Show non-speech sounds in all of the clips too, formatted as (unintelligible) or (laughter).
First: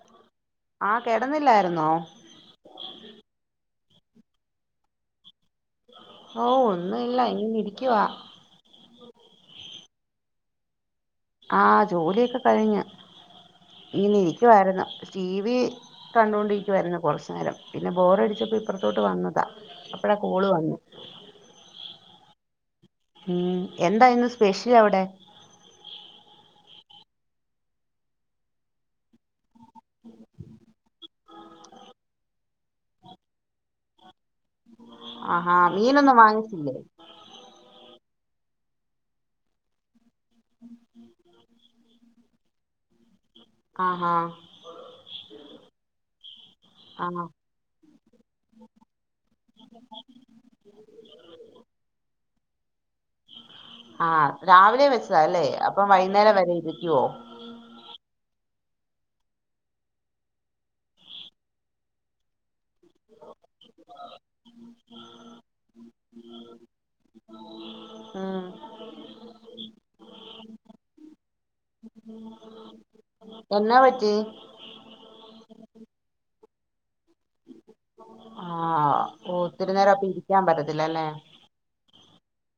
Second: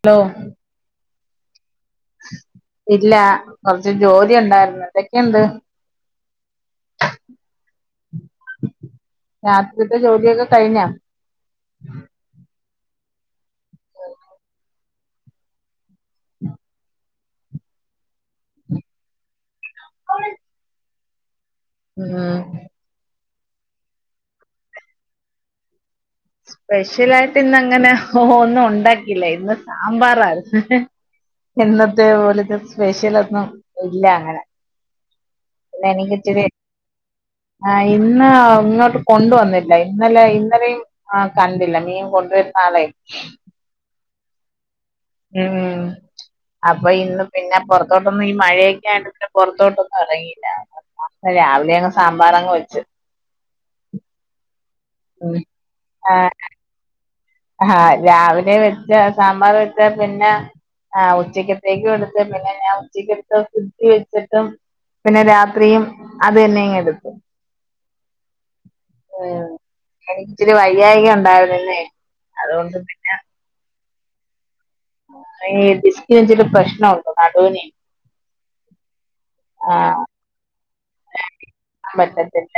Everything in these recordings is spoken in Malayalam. ഹലോ കിടന്നില്ല ഇല്ല കൊറച്ച് ജോലി ഇണ്ടായിരുന്നു എന്തക്കെയിണ്ട് ഓ ഒന്നുംല്ല ഇങ്ങനെ ഇരിക്കവാ വീട്ടി ജോലിയൊക്കെ കഴിഞ്ഞൊ? ആ ജോലിയൊക്കെ കഴിഞ്ഞ് ഇങ്ങനെ ഇരിക്കുവാരുന്നു ടി വി കണ്ടുകൊണ്ടിരിക്കുവാരുന്നു കുറച്ചു നേരം പിന്നെ ബോറടിച്ചപ്പോ ഇപ്പുറത്തോട്ട് വന്നതാ അപ്പള കോള് വന്നെ ഉം ഉം എന്തായിരുന്നു സ്പെഷ്യൽ അവിടെ? സ്പെഷ്യലായിട്ട് ഇന്നങ്ങനെ ഓ ഒന്നും ഉണ്ടാക്കിയില്ല ഇന്ന് സാമ്പാറാരുന്നു എന്നത്തെ പോലത്തെ സ്പെഷ്യലൊന്നും ഇല്ല അങ്ങനെ ഉ (inaudible) ആഹാ പിന്നെ മീനൊന്നും വാങ്ങിച്ചില്ലേ ഇന്ന ഇങ്ങോട്ട് കൊണ്ടുവന്നില്ല ഇന്നലെ ഇന്നലെയും ആ കണ്ടില്ല മീൻ കൊണ്ടവരു നാളെ ആഹാ ഉം അപ്പൊ ഇന്ന് ആഹ് പിന്നെ പൊറത്തോട്ടൊന്നും ഈ മഴയൊക്കെ ആയോണ്ട് പിന്നെ പൊറത്തോട്ടൊന്നും ഇറങ്ങില്ല രാവിലെ അങ്ങ് സാമ്പാറങ്ങ് വെ ച്ച് ആ രാവിലെ വെച്ചതാ അല്ലേ അപ്പം വൈകുന്നേരം വരെ ഇരിക്കുവോ? ആ രാവിലെ വെച്ച സാമ്പാർ വെച്ച പിന്നെ ആ ഉച്ചക്കത്തേക്ക് കൊടുത്ത് പിന്നെ ഞാൻ ഉച്ചക്കെടുത്തു ഫ്രിഡ്ജില് വെച്ചിട്ടു പിന്നെ രാത്രിയും അത് തന്നെ അങ്ങ് എടുത്തു ഉം എനിക്കിച്ചിരി വയ്യായിക ഉണ്ടായിരുന്നു ഇന്നേ അതുകൊണ്ട് പിന്നെ എന്നാ പറ്റി ഏ ഡിസ്കിനിച്ചിരി പ്രശ്നുണ്ട് നടുനെ ആ ഓ ത്തിരി നേരം അപ്പോ ഇരിക്കാൻ പറ്റത്തി പറ്റത്തില്ല,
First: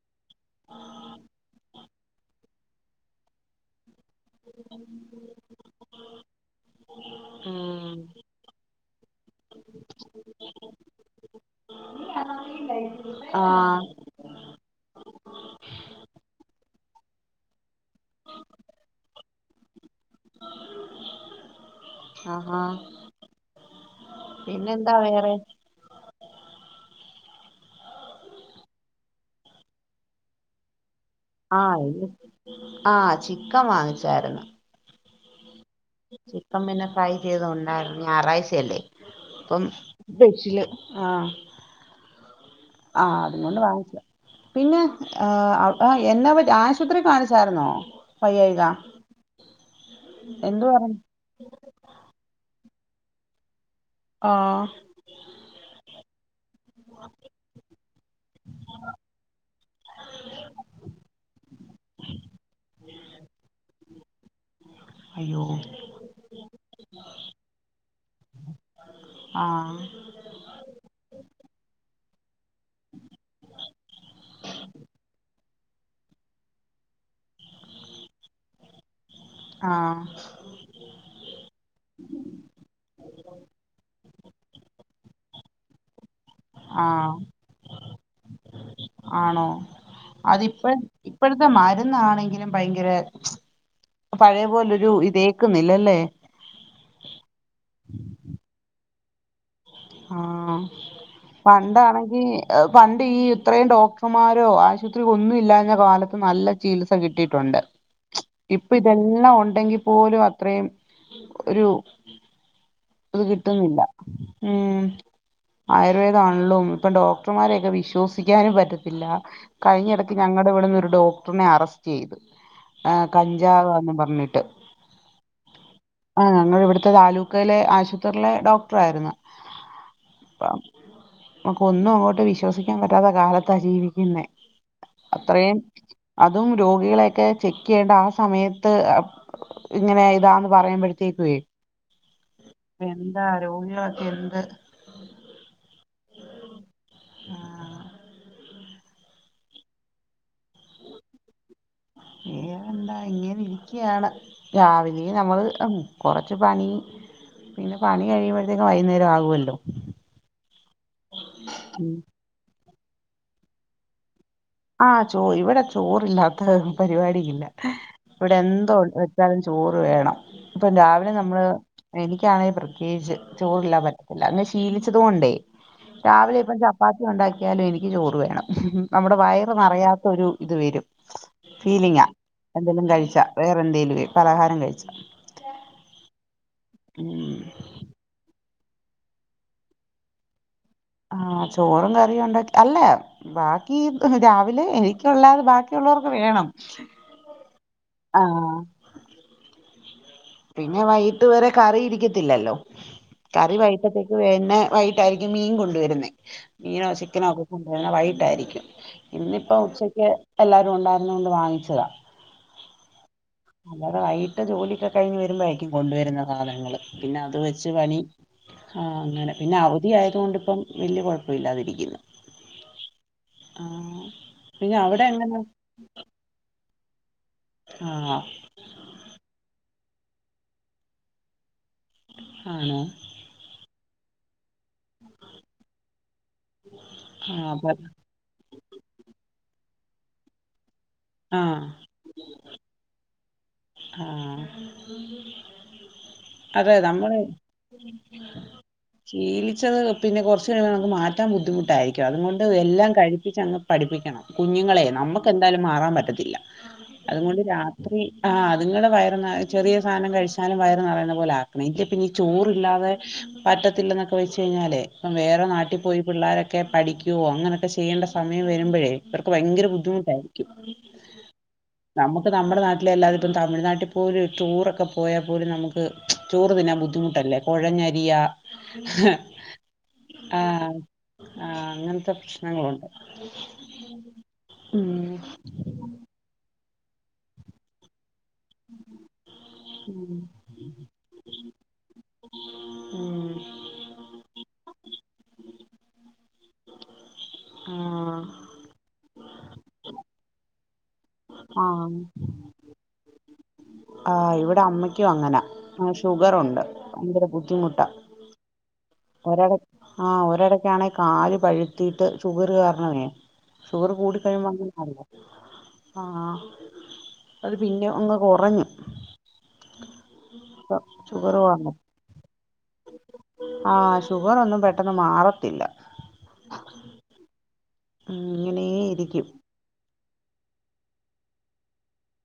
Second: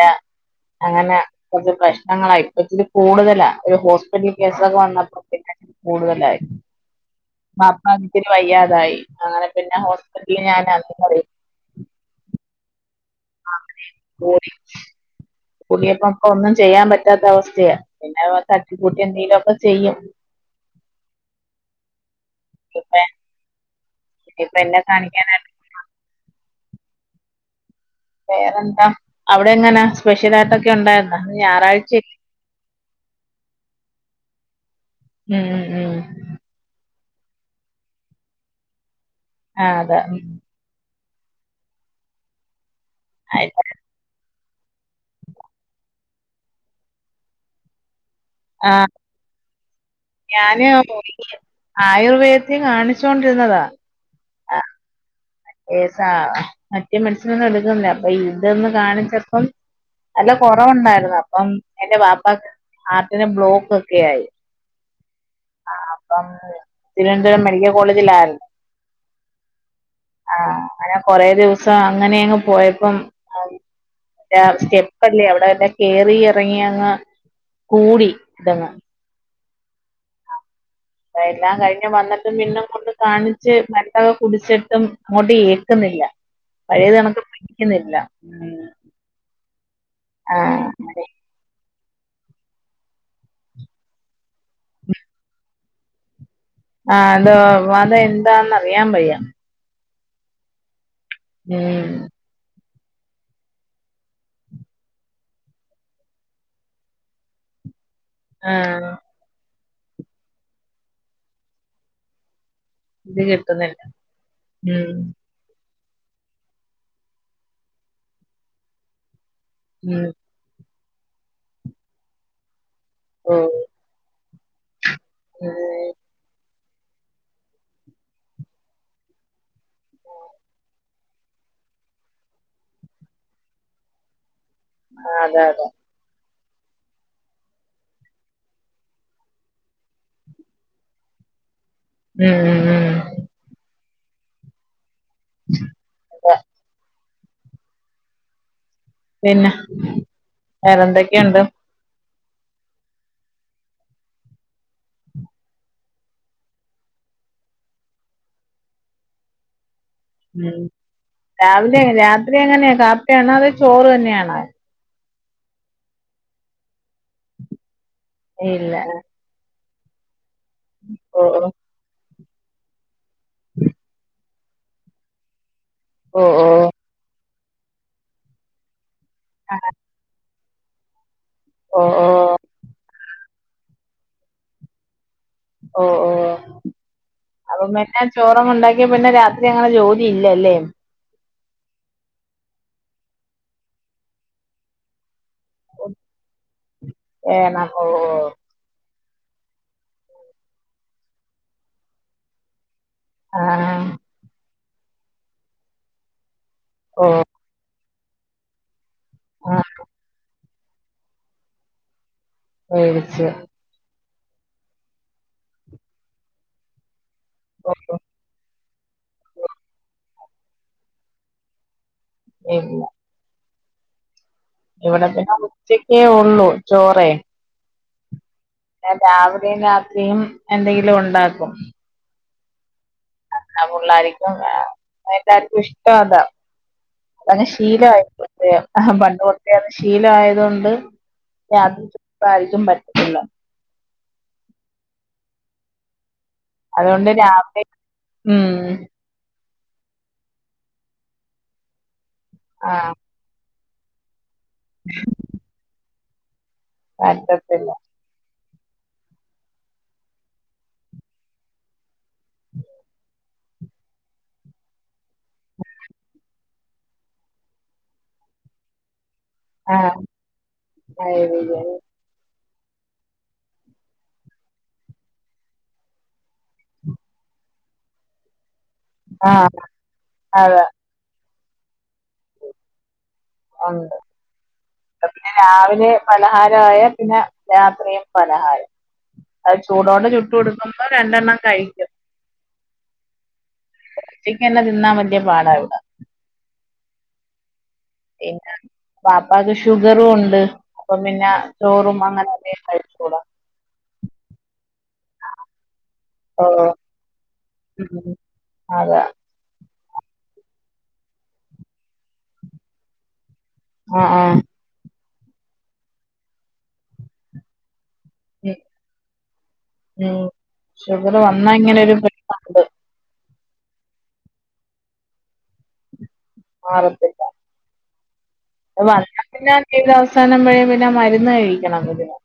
അങ്ങനെ കൊച്ച് പ്രശ്ന (unintelligible) ഇപ്പച്ചിരി കൂടുതല ഒരു ഹോസ് പിറ്റൽ കേസൊക്കെ വന്നപ്പോ പിന്നെ കൂടുതലായി. ഉം ബാപ്പാക്ക് പിന്നെ വയ്യാതായി. അങ്ങനെ പിന്നെ ഹോസ്പിറ്റൽ ഞാൻ അ ആഹ് (unintelligible) ഇപ്പ ഒന്നും ചെയ്യാൻ പറ്റ ത്ത അവസ്ഥയ. പിന്നെ തട്ടി കൂട്ടി എന്തെലൊക്കെ ചെയ്യും. (inaudible) ആഹ്ആ ഹാ ഇത് പ്പ എന്നെ കാണിക്കാനാ വേറെന്താ, അവിടെ എങ്ങനാ സ്പെഷ്യൽയിട്ടൊക്കെ ഉണ്ടായി ആഹ് ആഹ, ചിക്കൻ വാങ്ങിച്ചായിര്ന്നു. ഉംഹ് ഉ ചിക്കം പിന്നെ ട്രൈ ചെയ്ത ണ്ടായിരുന്നു ഞായറാഴ്ചയല്ലേ അപ്പം ആ അതെ ഉം ബെശില് ആഹ് ആഹ്ആ അതുംകൊണ്ട് ആയിക്കോ. വാങ്ങിക്കാ പിന്നെ ആഹ്ആ എന്ന് ആശുത്രി കാണിച്ചാരുന്നോ ആഹ്ആ എന്ത് ഞാന് പറഞ്ഞു ആയുർവേദം കാണി വച്ചോണ്ടിര്ന്നതാ, ആഹ് മറ്റേ സാം മറ്റേ മനസിനൊന്നും എടുക്കുന്നില്ല, അപ്പൊ ഇതന്ന് കാണിച്ചപ്പം നല്ല കൊറവുണ്ടായിരുന്നു അപ്പം, എന്റെ വാപ്പാക്ക്. ഹാർട്ടിന് ബ്ലോക്ക് പിയായി അയ്യോ ആ അപ്പം, തിരുവനന്തപുരം മെഡിക്കൽ കോളേജിലായിരുന്നു. ആഹ് അങ്ങനെ കൊറേ ദിസം അങ്ങനെയങ്ങ്, പോയപ്പം സ്റ്റെപ്പല്ലേ അവിടെല്ലെ കേറി ഇറങ്ങി അങ്ങ്, കൂടി ഇതങ്ങ് ആഹ് അ എല്ലാം കഴിഞ്ഞ് വന്നിട്ടും പിന്നും കൊണ്ട് കാണിച്ച് മരന്നൊക്കെ കുടിച്ചിട്ടും അങ്ങോട്ട്ഏറ്റി ക്ക്ന്നില്ല പഴയത് ആഹ് കണക്ക് പിടിക്കുന്നില്ല ഉംഹ് അതിപ്പം ഇപ്പോഴത്തെ മര് ഇന്നാണെങ്കിലും പയ്ങ്കര പഴയ പോലൊരു ഇതേക്കുന്നില്ല ല്ലേ ആഹ അതോ അതെന്താന്ന് അറിയാവയ്യ ആഹ്ആ ഉം പണ്ടാണെങ്കി എവ് പണ്ട് ഈ ഇത്രയും ഡോക്ടർമാരോ ആശുപത്രി ഒന്നും ഇല്ലാഞ്ഞ കാലത്ത് നല്ല ചികിത്സ കിട്ടിയിട്ടുണ്ട് ഇപ്പൊ ആഹ് ഇതെല്ലാം ഉണ്ടെങ്കി പോലും അത്രയും ഒരു അത് കിട്ടുന്നില്ല ഉം ആയുർവേദമാണേലും ഇപ്പൊ ഡോക്ടർമാരെയൊക്കെ വിശ്വസിക്കാനും പറ്റത്തില്ല ഉം കഴിഞ്ഞിടക്ക് ഞങ്ങടെ ഇവിട്ന്നൊരു ഡോക്ടറിനെ അറസ്റ്റ് ചെയ്ത് ആ ഓഹ് കഞ്ചാവാന്ന് പറഞ്ഞിട്ട് ഉം ആ ഞങ്ങളിവിടെ ത്തെ താലൂക്കിലെ ആശുപത്രിയിലെ ഡോക്ടർ ആയിരുന്നു നമുക്ക് ഒന്നും അങ്ങോട്ട് വിശ്വസിക്കാൻ പറ്റാത്ത കാലത്താ ജീവിക്കുന്നേ- അതെ അത്രയും അതെ അതും രോഗികളെയൊക്കെ ചെക്ക് ചെയ്യേണ്ട ആ സമയത്ത് ഇങ്ങനെ ഇതാന്ന് പറയുമ്പോഴത്തേക്കുവെ ഉം ഉം ഉം എന്താ രോഗിക എന്ത് അതെ ആഹ് പിന്നെ വേറെന്തൊക്കെയുണ്ട്- ഏന്താ ഇങ്ങെനെ ഇരിക്യയാണ് രാവിലെ നമ്മള് കൊറച്ച് പണി പിന്നെ പണി കഴിയുമ്പോഴത്തേക്കും വൈകുന്നേരം ആകുവല്ലോ- ഉം രാവിലെ രാത്രി അങ്ങനെ- കാപ്പിയാണോ അതോ ചോറ് തന്നെയാണാ? ആഹ് ചോ ഇവിടെ ചോറില്ലാത്ത പരിപാടിയില്ല ഇവിടെ ഇല്ല എന്തോവെച്ചാലും- ചോറ് വേണം- ഇപ്പൊ രാവിലെ ഓ നമ്മള് എനി എനിക്കാണേ പ്രത്യേകിച്ച് - ചോറില്ലാ പറ്റത്തില്ല- ശീലിച്ചതുകൊണ്ടേ- ഓ ഓ ഓ രാവിലെയിപ്പംചപ്പാത്തി ഒണ്ടാക്കി (unintelligible) എനിക്ക് ചോറ് വേണം ഹ് ഹ് ഹ് നമ്മുടെ വ അത് അറിയാത്ത ഒരു ഇത് വരും. ഓ ഫീലിങ്ങാ എന്തെലും കഴിച്ചാ. വേറെ എന്തേലും പലഹാരം കഴിച്ച. ഒ ഓഹ് അപ്പൊ മറ്റ ചോറൊന്നും ഉണ്ടാക്കി സത്യം പറഞ്ഞാ രാത്രി അങ്ങനെ ജോലി ഇല്ലല്ലേ? ആഹ് ചോറും കറിയും ഉണ്ട അല്ല ബാക്കി രാവിലെ എനിക്ക് ഇല്ലാതെ ബാക്കിയുള്ളവർക്ക് വേണം വേണം ഓ ആഹ് പിന്നെ വൈകട്ട് വേരെ കറി ഇരിക്കത്തില്ലല്ലോ. കറി ആഹ് വൈകിട്ടത്തേക്ക് പിന്നെ വൈകിട്ടായിരിക്കും മീൻ കൊണ്ടുവരുന്നത് മീനോ ഓ ചിക്കനോ (unintelligible) വൈകിട്ടായിരിക്കും ആ ഇന്നിപ്പ ഉച്ചയ്ക്ക് എല്ലാവരും ഉണ്ടായിരുന്നോണ്ട് വാങ്ങിച്ചതാ. വേവിച്ച ജോലിക കഴിഞ്ഞ് വരുമ്പഴായിരിക്കും കൊണ്ടുവരുന്നെ സാധനങ്ങള് പിന്നെ അത് വെച്ച് ഓ പണി ആ അങ്ങനെ പിന്നെ അവധി ആയ തോണ്ടിപ്പം വല്ല്യ കൊഴപ്പവില്ലാതിരിക്കുന്നു. (unintelligible) ആഹ് പിന്നെ അവിടെ ഇവിടെ പിന്നെ എങ്ങനെ ഉച്ചക്കേ ഒള്ളൂ. ചോറേ. ആഹ് ഞാൻ രാവിലെയും രാത്രിയും എന്തെങ്കിലും ഉണ്ടാക്കും. ആണോ ആ പുള്ളാരിക്കും വേണം. അതല്ലാര്ക്കും ഇഷ്ടം അതാ അതങ് ആഹ് ശീലവായി പോയി (unintelligible) പണ്ട് (unintelligible) ശീലായതോണ്ട് ആഹ് (unintelligible) പറ്റത്തില്ല ആഹ് അതെ അതുകൊണ്ട് നമ്മള് രാവിലെ ഉം ശീലി അച്ചത് പിന്നെ കൊറച്ച് കഴിയുമ്പോ നമുക്ക് മാറ്റാൻ ബുദ്ധിമുട്ടായി രിക്കും അതും കൊണ്ട് എല്ലാം ആഹ് കഴിപ്പിച്ചങ്ങ് പഠിപ്പിക്കണം. കുഞ്ഞുങ്ങളേ നമുക്ക് എന്തായാലും മാറാൻ പറ്റത്തി ത്തില്ലാ. അതും കൊണ്ട് പറ്റത്തില്ല രാത്രി ആഹ് അതുങ്ങടെ വയർ ന ചെറിയ സാധനം കഴിച്ചാലും വയർ നറയുന്ന പോലെ ആക്കണം ഇല്ല പിന്നീ ചോറില്ലാതെ പറ്റത്തില്ലെന്നൊക്കെ വെച്ച് കഴിഞ്ഞാല്ലേ അപ്പം വേറെ നാട്ടി പോയി പിള്ളേരൊ ഒക്കെ പഠിക്കുയോ അങ്ങനെക്കെ ചെയ്യേണ്ട സമയം വരുമ്പഴേ ഇവർക്ക് ഭയങ്കര ആഹ് ബുദ്ധിമുട്ടായിരിക്കും നമുക്ക് നമ്മുടെ നാ ലല്ലാതിപ്പം ഇപ്പം തമിഴ്നാട്ടി പോലും ടൂറൊക്കെ പോയാ പോലും നമുക്ക് ചോറു തിന്നാൻ ബുദ്ധിമുട്ടല്ലേ കൊഴഞ്ഞരിയ ആഹ് അതെ ആഹ് ആഹ് അങ്ങൻത്തെ പ്രശ്നങ്ങളുണ്ട് ഒണ്ട് ഉം പിന്നെ രാവിലെ പലഹാരമായ പിന്നെ രാത്രിയും പലഹായം അത് ചൂടോട് ഉം ചുട്ടു കൊടുക്കുമ്പോ രണ്ടെണ്ണം കഴിക്കും ഉം ച്ചക്ക് തന്നെ തിന്നാൻ വല്ല്യ പാട ഇവിട ആഹ് പിന്നെ വാപ്പാക്ക് ഷുഗറും ഉണ്ട് അപ്പം പിന്നെ ചോറും ആഹ് അങ്ങനധികം കഴിച്ചൂടാ ആഹ് ഇവിടെ അമ്മക്കും അങ്ങനാ ഷുഗറൊണ്ട് ഓ ഭയങ്കര ബുദ്ധിമുട്ടാ അതെ ഒരട ആഹ് ഒരടക്കാണെ കാല് പഴുത്തിട്ട് ചഷുഗർ കാരണമേ ഷുഗർ ആഹ് കൂടി കഴിയുമ്പോ ആഹ് നമ്മുക്ക് അറിയാം ആഹ് അത് പിന്നെ ഒന്ന് ഉമ് കുറഞ്ഞു ഉമ് ഇപ്പം ഷുഗർ വന്നാ വന്നു ഇങ്ങനെരു പ്ര ആഹ് ഷുഗറോന്നും പെട്ടെന്ന് മാറത്തില്ല മാറത്തില്ല ഉം ഇങ്ങനേ വന്നാ ഇരിക്കും പിന്നെ (unintelligible) അവസാനം വരേം പിന്നെ മരുന്ന് കഴിക്കണം ഇതിന്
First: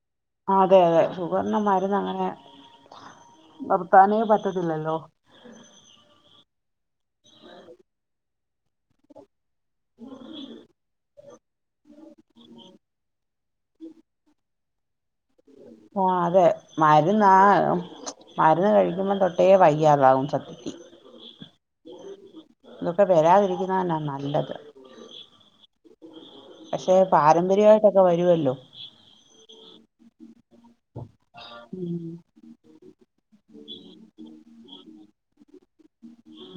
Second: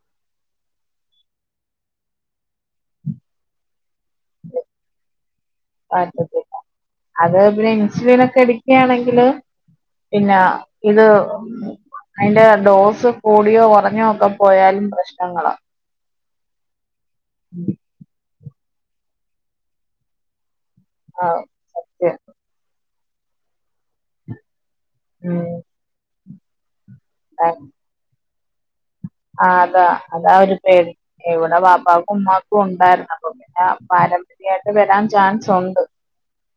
അതെ അതെ ഷുഗറിന്റെ മരുന്ന് അങ്ങനെ പ്പം താനേ പറ്റത്തില്ലല്ലോ പറ്റത്തില്ല അത് പിന്നെ ഇൻസുലിനൊക്കെ എടക്കുക്ക്യാണെങ്കില് പിന്നെ ഇത് അയ്ന്റെ ഡോസ് കൂടിയോ കൊറഞ്ഞോ ഒക്കെ പോയാലും പ്രശ് ആ അതെ മരുന്നാ മരുന്ന് കഴിക്കുമ്പം തൊട്ടേ വയ്യാതാവും സത്യത്തി ആഹ സത്യം ഇതൊക്കെ വരാതിരിക്കുന്നന്നാ നല്ലത് ഉം പക്ഷെ പാരമ്പര്യവായിട്ടൊക്കെ വരുവല്ലോ ആ അതാ അതാ ഒരു പേടി എവിടെ ഉം പാപ്പാക്കും ഉമ്മാക്കും ഉണ്ടായിരുന്ന അപ്പ പാരമ്പര്യമായിട്ട് വരാൻ ചാൻസ് ഉണ്ട്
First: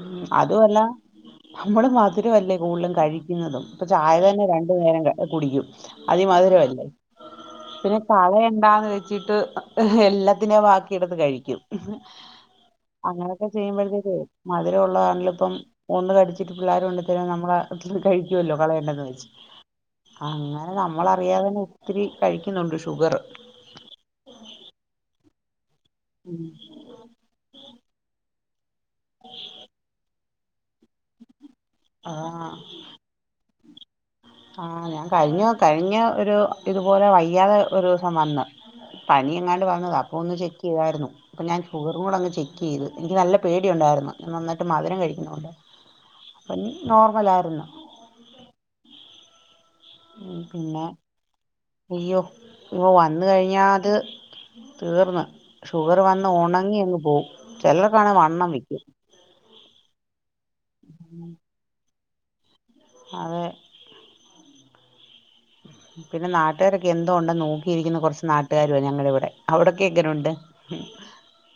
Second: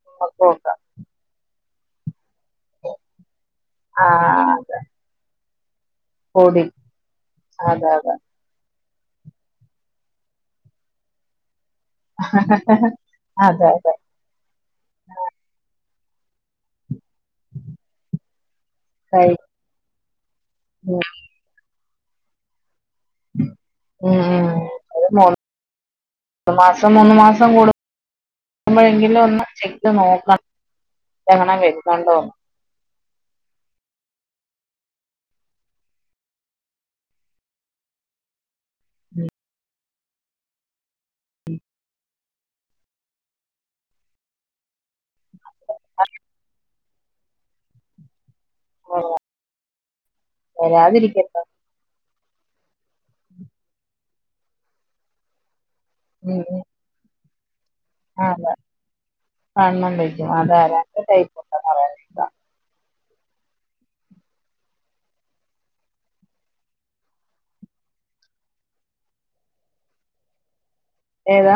ഉമ്മക്കും അതു ഒക്കെ അല്ല നമ്മള് മാതം ഒത്തിരി വലിയ കൂടുതും കഴിക്കുന്നതും ഇപ്പം ചായ തന്നെ ആഹ് രണ്ടു അതെ നേരം കുടിക്കും പൊടി അതിമധുരമല്ലേ അതെ പിന്നെ അതെ കളയന്താന്ന് ക്കീട്ട് എല്ലാത്തിനെയും ബാക്കിയെടുത്ത് കഴിക്കും അങ്ങനൊക്കെ അതെ അതെ ചെയ്യുമ്പോഴത്തേക്ക അതില ഉള്ളതാണില ഇപ്പം കടിച്ചിട്ട് പിള്ളോരുംണ്ട് ഇ നമ്മളെ കഴിക്കുവല്ലോ കളയണ്ടന്ന് വെച്ച് കഴി അങ്ങനെ നമ്മളറിയാതെന്നെ ഒത്തിരി കഴിക്കുന്നുണ്ട് ഷുഗർ ഉം ഉം അ മ ഒരു മാസം മൂന്നു മാസം കൂടു നമ്മളെങ്കിലും ഒന്ന് ചെയ്ത് നോക്കണം എങ്ങണം വക്കണ്ടോ ആഹ് ആഹ് ഞാൻ കഴിഞ്ഞു കഴിഞ്ഞ ഒരു ഇതുപോലെ വയ്യാതെ ഒരു ദിവസം വന്ന് പനിയങ്ങാല് വന്നത അപ്പോൾ ഒന്ന് ചെക്ക് ചെയ്തിായിരുന്നു അപ്പം ഞാൻ ഷുഗറുംടെ അങ് ചെക്ക് ചെയ്ത് എനിക്ക് നല്ല പേടി ഉണ്ടായിരുന്നുഞാൻ നന്നിട്ട് മധും കഴിക്കുന്നുകൊണ്ട് നോർമലായിരുന്നു ആ ങും പിന്നെ അയ്യോ ഇപ്പ വന്ന കഴിഞ്ഞാത് തീർന്ന് ഷുഗർ വന്ന് ഒണങ്ങി അങ്ങ് പോവും ചിലർക്കാണെ വണ്ണം അതാ വെക്കും വണ്ണം വെയ്ക്കും അതാ രണ്ട് ടൈപ്പ് ഒണ്ടെന്നു പറഞ്ഞു അ (unintelligible) അതെ പിന്നെ നാട്ടുകാരൊക്കെ എന്തോ ഒണ്ടെന്ന് നോക്കീരിക്കുന്ന കുറച്ച് നാട്ടുകാര്വാ ഞങ്ങടിവിടെ അവിടൊക്കെ എങ്ങനൊണ്ട് ഏതാ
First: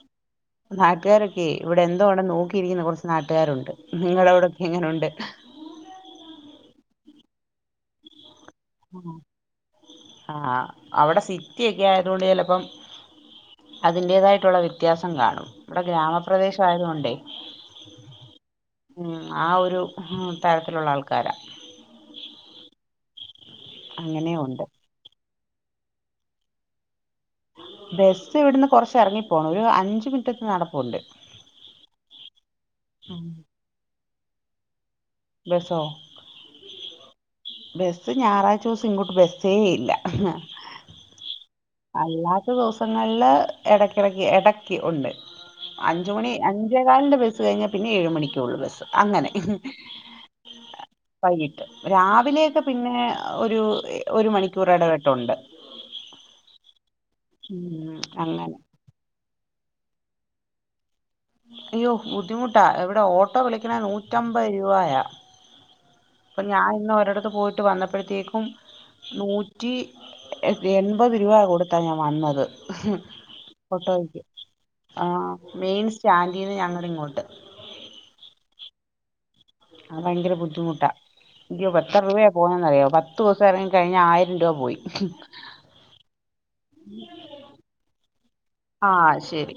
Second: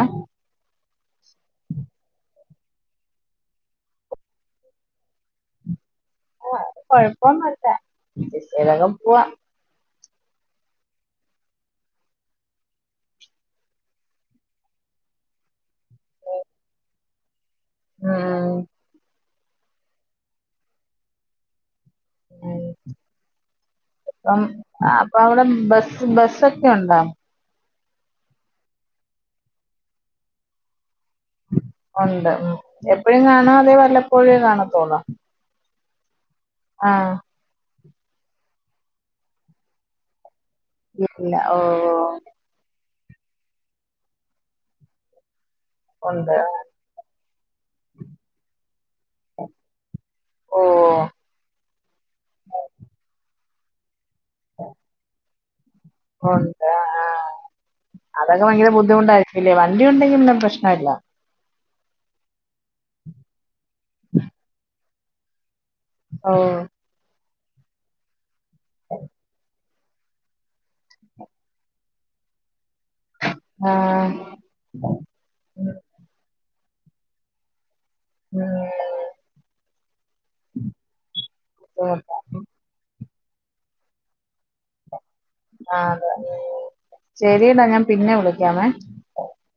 നാട്ടുകാരൊക്കെ ഇവിടെ എന്തോ ഒണ്ടെന്ന് നോക്കീരിക്കുന്ന കൊറച്ച് നാട്ടുകാരൊണ്ട് നിങ്ങളവിടൊക്കെ എങ്ങനൊണ്ട് ആ കൊഴപ്പോന്നുഇല്ല ഏതായാലും പൂവാം ങാ അവിടെ സിറ്റി ഒക്കെ ആയതോണ്ട് ചെലപ്പം അതിൻറേതായിട്ടൊള്ള വ്യെത്യാസം കാണും ഇവിടെ ഗ്രാമപ്രദേശായത് കൊണ്ടേ ആ ആ ഒരു ഉം തരത്തിലൊള്ള ആൾക്കാരാ ഉം ഇപ്പം അങ്ങനെയും ഉണ്ട് ങാ അപ്പം അവിടൊ ബസ്സ് ബസ്സൊക്കെ ഒണ്ടാ? ബെസ് ഇവിടുന്ന് കൊറച്ചെറങ്ങിപ്പോണം ഒരു അഞ്ച് മിനിറ്റ്ത്തെ നടപ്പൊണ്ട് ഒണ്ട് എപ്പഴും കാണ്വോ അതോ വല്ലെപ്പ കോഴിയേ കാണാ തോന്നാ ബെസോ ആഹ് ബെസ്സ് ഞായറാഴ്ച ദിവസം ഇങ്ങോട്ട് ബെസ്സേ ഇല്ല ഇല്ല ഓ ഓ നല്ല ഇടയ്ക്കെടയ്ക്ക് എടയ്ക്ക് ഉണ്ട് അഞ്ച് മണി ഉണ്ട് അഞ്ചേ കാലിന്റെ ബസ്സ് കഴിഞ്ഞാ പിന്നെ ഏഴ് മണിക്കേ ഉള്ളൂ ബസ് അങ്ങനെ ഓ വൈകിട്ട് ലേക്ക് പിന്നെ ഒരു ഏ ഒരു മണിക്കൂർ എടവിട്ടൊണ്ട് ഒണ്ടാ ങാ ഉം അതൊക്കെ അങ്ങനെ ഭയങ്കര ബുദ്ധിമുട്ടായി ഇല്ലേ വണ്ടി ഒണ്ടെങ്കി പിന്നെ പ്രശ്നംല്ല അയ്യോ ബുദ്ധിമുട്ടാ എവിടെ ഓട്ടോ വിളി ക്കണേ നൂറ്റമ്പത് രൂപായാ ഓ അപ്പം ഞാൻ ഇന്ന് ഒരിടത്ത് പോയി ട്ട് വന്നപ്പോഴത്തേക്കും നൂ റ്റി എൺ എൺപത് രൂപ കൊടുത്താ ഞാൻ വന്നത് ആ ഓട്ടോയ്ക്ക് ആ മെയിൻ സ്റ്റാൻഡീന്ന് ഞങ്ങ ഇങ്ങോട്ട് ഉം ആ ഭയങ്കര ബുദ്ധിമുട്ടാ യ്യോ എത്ര ബുദ്ധിമുട്ടാ രൂപയാ പോണന്നറിയോ പ പത്തു ദിവസം ഇറങ്ങി കഴിഞ്ഞ ആയിരം രൂപ പോയി ആ അതെ ശരിയടാ ഞാൻ പിന്നെ വിളി ആഹ് ശരി.